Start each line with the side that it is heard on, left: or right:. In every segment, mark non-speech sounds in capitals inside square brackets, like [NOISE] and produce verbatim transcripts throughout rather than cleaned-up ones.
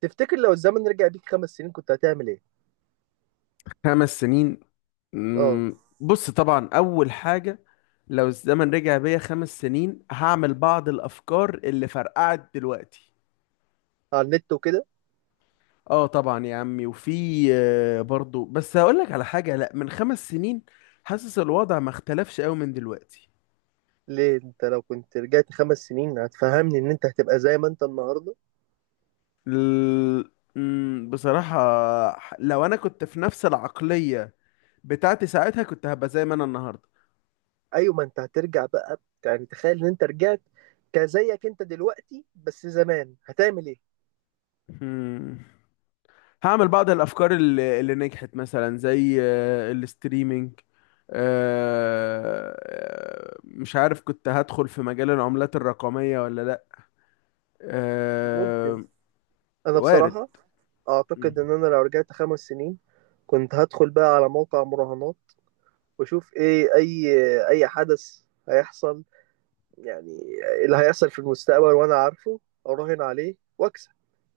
right: تفتكر لو الزمن رجع بيك خمس سنين كنت هتعمل ايه؟
left: خمس سنين.
right: اه،
left: مم، بص، طبعا اول حاجه. لو الزمن رجع بيا خمس سنين، هعمل بعض الافكار اللي فرقعت دلوقتي.
right: على النت وكده.
left: اه، طبعا يا عمي. وفي، آه، برضو، بس هقول لك على حاجه. لا، من خمس سنين حاسس الوضع ما اختلفش قوي من دلوقتي.
right: ليه انت لو كنت رجعت خمس سنين هتفهمني ان انت هتبقى زي ما انت النهارده؟
left: ال... مم، بصراحه، لو انا كنت في نفس العقليه بتاعتي ساعتها، كنت هبقى زي ما انا النهارده.
right: ايوه ما انت هترجع بقى، يعني تخيل ان انت رجعت كزيك انت دلوقتي بس زمان هتعمل ايه؟
left: مم. هعمل بعض الافكار اللي, اللي نجحت، مثلا زي آه، الاستريمينج. آه، مش عارف كنت هدخل في مجال العملات الرقمية ولا لا.
right: ممكن.
left: آه،
right: انا
left: وارد.
right: بصراحه
left: م.
right: اعتقد ان انا لو رجعت خمس سنين كنت هدخل بقى على موقع مراهنات واشوف ايه اي اي حدث هيحصل، يعني اللي هيحصل في المستقبل وانا عارفه اراهن عليه واكسب.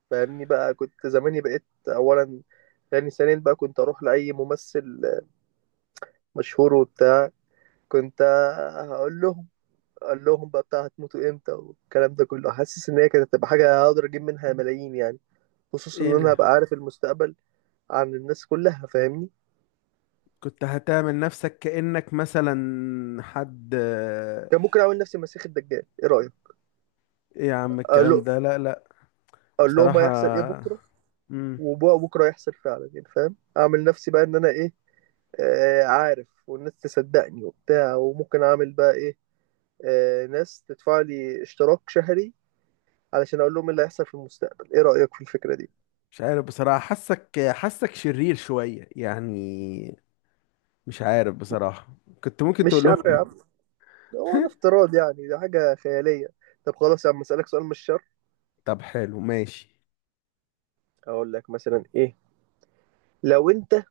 right: فاهمني بقى، كنت زماني بقيت اولا. يعني ثانيا بقى كنت اروح لاي ممثل مشهور وبتاع، كنت هقول لهم اقول لهم بقى بتاع هتموتوا امتى والكلام ده كله، حاسس ان هي كانت هتبقى حاجه هقدر اجيب منها ملايين يعني، خصوصا ان
left: ايه
right: انا
left: ده؟
right: هبقى عارف المستقبل عن الناس كلها، فاهمني.
left: كنت هتعمل نفسك كأنك مثلا حد آه،
right: كان ممكن اعمل نفسي مسيح الدجال، ايه رايك؟
left: ايه يا عم
right: اقول
left: الكلام
right: له
left: ده، لا لا.
right: اقول لهم
left: بصراحة.
right: هيحصل ايه بكره،
left: مم.
right: وبكره هيحصل فعلا، يعني فاهم، اعمل نفسي بقى ان انا ايه، آه، عارف، والناس تصدقني وبتاع، وممكن اعمل بقى ايه، آه، ناس تدفع لي اشتراك شهري علشان اقول لهم إيه اللي هيحصل في المستقبل. ايه رأيك في الفكرة دي؟
left: مش عارف بصراحة، حاسك حاسك شرير شوية يعني. مش عارف بصراحة. كنت ممكن
right: مش
left: تقول
right: شر يا
left: لهم.
right: عم، ده هو ده
left: [LAUGHS]
right: افتراض يعني، ده حاجة خيالية. طب خلاص يا عم، اسألك سؤال مش شر.
left: طب حلو، ماشي.
right: اقول لك مثلا ايه، لو انت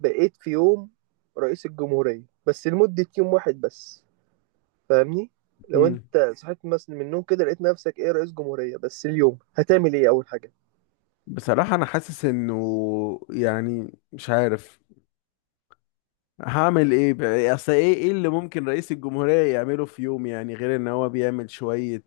right: بقيت في يوم رئيس الجمهورية بس لمدة يوم واحد بس، فاهمني؟ لو
left: مم.
right: انت صحيت مثلا من النوم كده لقيت نفسك ايه رئيس جمهورية، بس اليوم هتعمل ايه اول حاجة؟
left: بصراحة أنا حاسس إنه، يعني، مش عارف هعمل إيه بقى؟ أصل إيه إيه اللي ممكن رئيس الجمهورية يعمله في يوم، يعني غير إن هو بيعمل شوية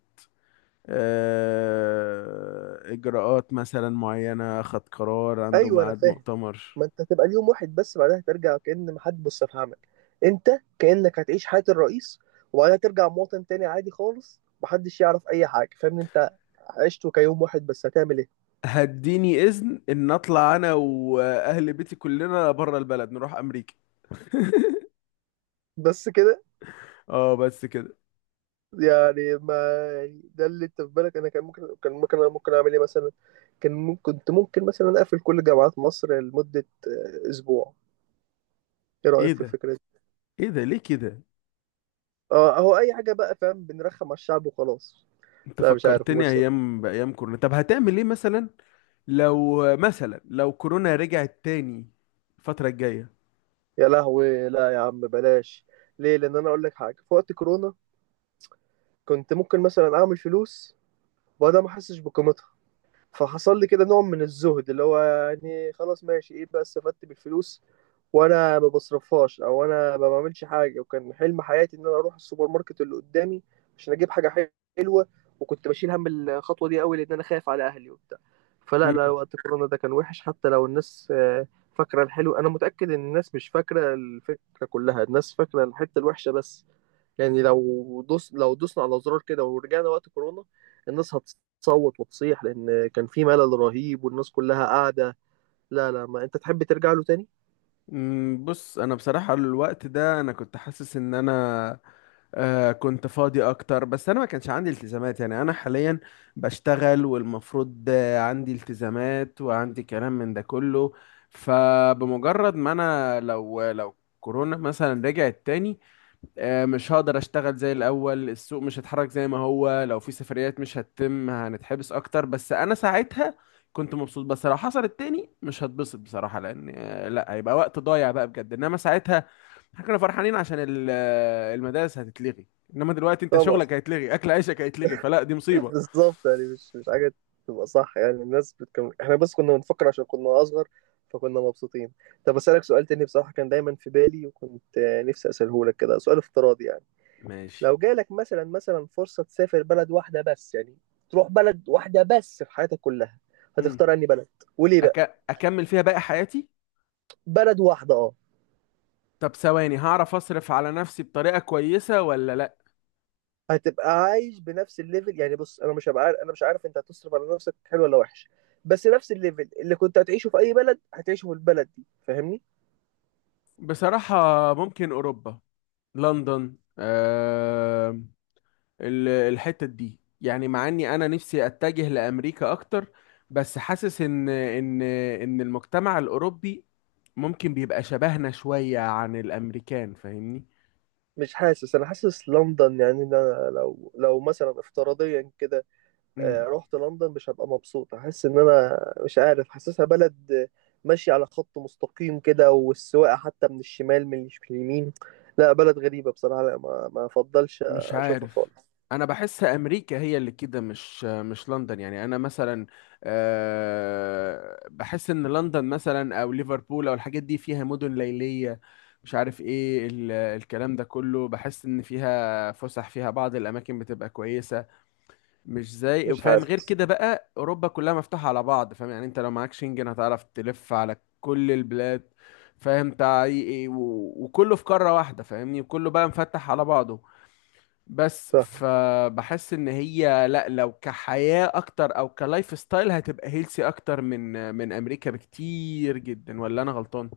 left: آه إجراءات مثلا معينة، خد قرار، عنده
right: ايوه انا
left: ميعاد
right: فاهم.
left: مؤتمر.
right: ما انت هتبقى اليوم واحد بس، بعدها ترجع كأن ما حد بص في عمك. انت كأنك هتعيش حياة الرئيس وبعدها ترجع مواطن تاني عادي خالص، محدش يعرف اي حاجة، فاهم انت، عشته كيوم واحد بس، هتعمل ايه؟
left: هديني إذن إن أطلع أنا وأهل بيتي كلنا بره البلد نروح أمريكا. [LAUGHS]
right: بس كده؟
left: آه، بس كده.
right: يعني ما، يعني ده اللي انت في بالك؟ انا كان ممكن كان ممكن انا ممكن اعمل ايه مثلا؟ كان ممكن كنت ممكن مثلا اقفل كل جامعات مصر لمدة آه، اسبوع، ايه
left: إيه
right: رأيك في
left: ده؟
right: الفكرة دي؟
left: إيه ده ليه كده؟
right: اه اهو، اي حاجة بقى، فاهم؟ بنرخم على الشعب وخلاص.
left: انت
right: لا مش عارف
left: فكرتني
right: مش
left: ايام بايام كورونا. طب هتعمل ايه مثلا لو مثلا لو كورونا رجعت تاني الفترة الجاية؟
right: يا لهوي، لا يا عم بلاش. ليه؟ لان انا اقول لك حاجه، في وقت كورونا كنت ممكن مثلا اعمل فلوس وانا ما احسش بقيمتها، فحصل لي كده نوع من الزهد اللي هو يعني خلاص ماشي، ايه بقى استفدت بالفلوس وانا ما بصرفهاش، او انا ما بعملش حاجه؟ وكان حلم حياتي ان انا اروح السوبر ماركت اللي قدامي عشان اجيب حاجه حلوه، وكنت بشيل هم الخطوه دي قوي لان انا خايف على اهلي وبتاع. فلا لا،
left: مم.
right: وقت كورونا ده كان وحش، حتى لو الناس آه، فاكره الحلو. انا متاكد ان الناس مش فاكره الفكره كلها، الناس فاكره الحته الوحشه بس. يعني لو دوس لو دوسنا على زرار كده ورجعنا وقت كورونا، الناس هتصوت وتصيح لان كان في ملل رهيب والناس كلها قاعده. لا لا، ما انت تحب ترجع له تاني؟
left: مم، بص، انا بصراحة الوقت ده انا كنت حاسس ان انا آه كنت فاضي اكتر، بس انا ما كانش عندي التزامات. يعني انا حاليا بشتغل والمفروض، آه، عندي التزامات وعندي كلام من ده كله. فبمجرد ما انا، لو لو كورونا مثلا رجعت تاني، آه، مش هقدر اشتغل زي الاول، السوق مش هيتحرك زي ما هو، لو في سفريات مش هتتم، هنتحبس اكتر. بس انا ساعتها كنت مبسوط، بس لو حصلت تاني مش هتبسط بصراحة، لان آه، لا، هيبقى وقت ضايع بقى بجد. انما ساعتها احنا كنا فرحانين عشان ال- آه، المدارس هتتلغي، انما دلوقتي انت
right: طبعا.
left: شغلك هيتلغي، اكل عيشك هيتلغي، فلا، دي
right: [LAUGHS]
left: مصيبة.
right: بالظبط، يعني مش مش حاجه تبقى صح، يعني الناس بتكمل، احنا بس كنا بنفكر عشان كنا اصغر، فكنا مبسوطين. طب اسالك سؤال تاني، بصراحه كان دايما في بالي وكنت آه، نفسي اساله لك، كده سؤال افتراضي يعني.
left: ماشي.
right: لو جالك مثلا، مثلا فرصه تسافر بلد واحده بس، يعني تروح بلد واحده بس في حياتك كلها،
left: امم.
right: هتختار انهي بلد وليه بقى؟
left: أك... اكمل فيها باقي حياتي.
right: بلد واحده، اه.
left: طب ثواني، هعرف اصرف على نفسي بطريقة كويسة ولا لا؟
right: هتبقى عايش بنفس الليفل، يعني بص انا مش هبقى عارف، انا مش عارف انت هتصرف على نفسك حلو ولا وحش، بس نفس الليفل اللي كنت هتعيشه في اي بلد هتعيشه في البلد دي، فاهمني؟
left: بصراحة، ممكن اوروبا، لندن. آه الحتة دي، يعني مع اني انا نفسي اتجه لامريكا اكتر، بس حاسس ان ان ان المجتمع الاوروبي ممكن بيبقى شبهنا شوية عن الامريكان، فاهمني؟
right: مش حاسس، انا حاسس لندن، يعني ان انا لو لو مثلا افتراضيا كده آه،
left: مم.
right: رحت لندن مش هبقى مبسوط، احس ان انا مش عارف، حاسسها بلد آه، ماشيه على خط مستقيم كده، والسواقه حتى من الشمال، من مش من اليمين. لا بلد غريبه بصراحه، لا ما ما افضلش
left: مش
right: اشوفها
left: عارف،
right: خالص.
left: انا بحس امريكا هي اللي كده، مش مش لندن. يعني انا مثلا آه، بحس ان لندن مثلا او ليفربول او الحاجات دي فيها مدن ليلية، مش عارف ايه ال- الكلام ده كله، بحس ان فيها فسح، فيها بعض الاماكن بتبقى كويسة، مش زي،
right: مش
left: فاهم، غير
right: عارف.
left: كده بقى اوروبا كلها مفتوحة على بعض، فاهم يعني انت لو معاك شنجن هتعرف تلف على كل البلاد، فاهم، تع- إيه- و- وكله في قارة واحدة، فاهمني، وكله بقى مفتح على بعضه. بس فبحس ان هي، لا، لو كحياة اكتر او كلايف ستايل هتبقى هيلسي اكتر من من امريكا بكتير جدا، ولا انا غلطان؟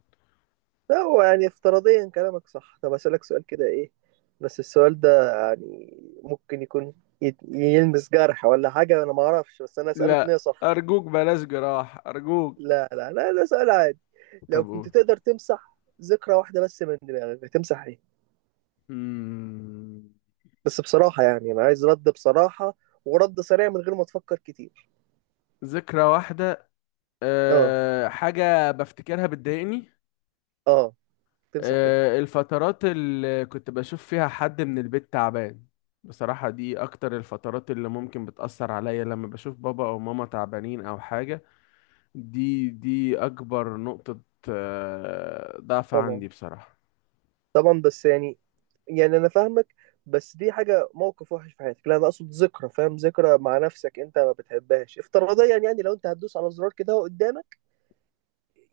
right: لا هو يعني افتراضيا كلامك صح. طب أسألك سؤال كده، إيه بس السؤال ده يعني ممكن يكون يت- يلمس جرح ولا حاجة، أنا ما أعرفش بس أنا أسأله بنية
left: لا
right: صح.
left: ارجوك، بلاش جراح، ارجوك.
right: لا لا لا، ده سؤال عادي. لو
left: طب
right: كنت
left: قول.
right: تقدر تمسح ذكرى واحدة بس من دماغك هتمسح إيه؟
left: مم،
right: بس بصراحة يعني أنا عايز رد بصراحة، ورد سريع من غير ما تفكر كتير.
left: ذكرى واحدة.
right: آه.
left: أه، حاجة بفتكرها بتضايقني.
right: آه، تمسح إيه؟
left: أه، الفترات اللي كنت بشوف فيها حد من البيت تعبان. بصراحة، دي اكتر الفترات اللي ممكن بتأثر عليا، لما بشوف بابا او ماما تعبانين او حاجة. دي دي اكبر نقطة، آه، ضعف
right: طبعا،
left: عندي بصراحة.
right: طبعًا، بس يعني، يعني أنا فاهمك، بس دي حاجة موقِف وِحِش في حياتك، لأ أنا أقصد ذكرى، فاهم؟ ذكرى مع نَفْسك أنت ما بتحبهاش، افتراضيًا يعني، يعني لو أنت هتدوس على زرار كده أهو قدّامك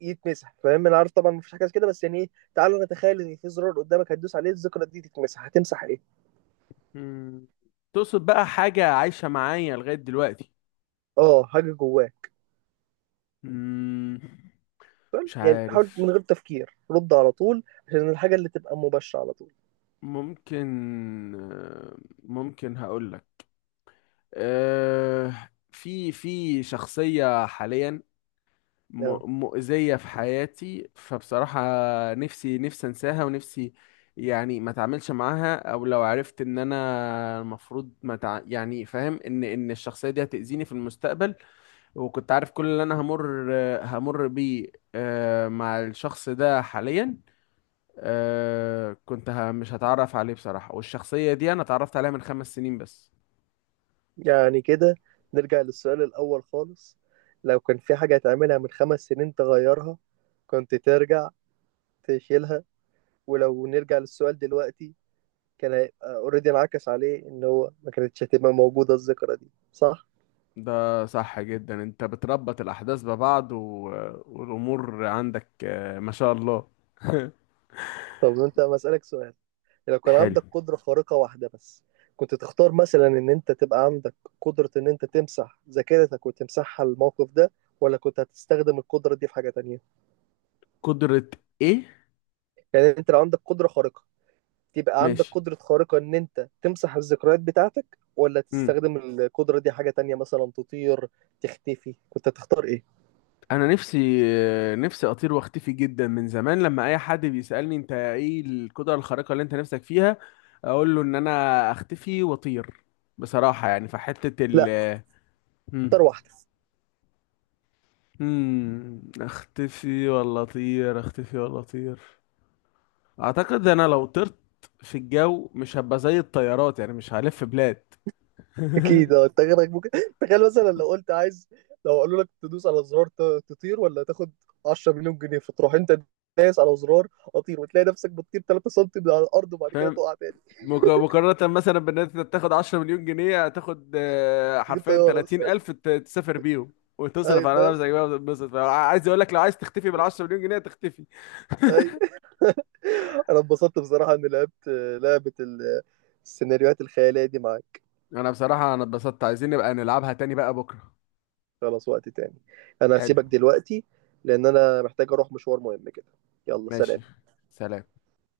right: يتمسح، فاهم؟ أنا عارف طبعًا ما فيش حاجة زي كده، بس يعني إيه، تعالَ نتخيّل إن في زرار قدّامك هتدوس عليه الذكرى دي تتمسح، هتمسح إيه؟
left: مم. تقصد بقى حاجة عايشة معايا لغاية دلوقتي؟
right: آه، حاجة جوّاك،
left: مم. مش
right: يعني حاول
left: عارف.
right: من غير تفكير، رُد على طول، عشان الحاجة اللي تبقى مباشرة على طول.
left: ممكن آه، ممكن هقولك. آه، في في شخصية حاليا
right: آه،
left: م- مؤذية في حياتي، فبصراحة نفسي، نفسي انساها، ونفسي يعني ما اتعاملش معاها، او لو عرفت ان انا المفروض، ما تع... يعني فاهم ان ان الشخصية دي هتأذيني في المستقبل، وكنت عارف كل اللي انا همر همر بيه آه، مع الشخص ده حاليا، آه، كنت ه- مش هتعرف عليه بصراحة. والشخصية دي انا اتعرفت عليها من خمس سنين بس.
right: يعني كده نرجع للسؤال الأول خالص، لو كان في حاجة هتعملها من 5 سنين تغيّرها كنت ترجع تشيلها. ولو نرجع للسؤال دلوقتي، كان هيبقى اوريدي انعكس عليه ان هو ما كانتش هتبقى موجودة الذكرى دي، صح؟
left: ده صح جدا، انت بتربط الاحداث ببعض و... والامور عندك، آه، ما شاء الله. [LAUGHS]
right: طب انت مسألك سؤال، لو كان
left: حلو.
right: عندك قدرة خارقة واحدة بس كنت تختار مثلا ان انت تبقى عندك قدرة ان انت تمسح ذاكرتك وتمسحها الموقف ده، ولا كنت هتستخدم القدرة دي في حاجة تانية؟
left: قدرة؟ ايه؟
right: يعني انت لو عندك قدرة خارقة، تبقى عندك
left: ماشي.
right: قدرة خارقة ان انت تمسح الذكريات بتاعتك، ولا
left: مم.
right: تستخدم القدرة دي حاجة تانية مثلا تطير تختفي، كنت هتختار ايه؟
left: انا نفسي، آه، نفسي اطير واختفي جدا من زمان. لما اي حد بيسألني انت ايه القدرة الخارقة اللي انت نفسك فيها، اقول له ان انا اختفي واطير. بصراحة يعني في حتة ال
right: لا،
left: آه،
right: اكتر
left: مم.
right: واحده.
left: مم. اختفي ولا اطير؟ اختفي ولا اطير؟ اعتقد انا لو طرت في الجو، مش هبقى زي الطيارات، يعني مش هلف بلاد.
right: [LAUGHS] اكيد،
left: [LAUGHS]
right: آه، انت غيرك ممكن. [LAUGHS] تخيل مثلا لو قلت عايز، لو قالوا لك تدوس على زرار ت- تطير ولا تاخد عشرة ملايين جنيه مليون جنيه، فتروح انت دايس على زرار اطير وتلاقي نفسك بتطير ثلاثة سنتيمتر سم من على الارض وبعد كده
left: فاهم،
right: تقع تاني.
left: مك- مقارنة مثلا بان انت تاخد عشر مليون جنيه، هتاخد آه،
right: [LAUGHS] تجيب
left: حرفيا
right: طياره بس.
left: تلاتين الف ت- تسافر بيهم
right: اي
left: وتصرف على
right: فاهم،
left: نفسك بقى وتتبسط. عايز اقول لك، لو عايز تختفي بال عشر مليون جنيه تختفي.
right: اي. [LAUGHS] انا اتبسطت بصراحه اني لعبت آه، لعبه ال- السيناريوهات الخياليه دي معاك.
left: انا بصراحة انا اتبسطت، عايزين نبقى نلعبها تاني بقى بكرة.
right: خلاص، وقت تاني، انا
left: حلو.
right: هسيبك دلوقتي لان انا محتاج اروح مشوار مهم كده. يلا
left: ماشي،
right: سلام.
left: سلام.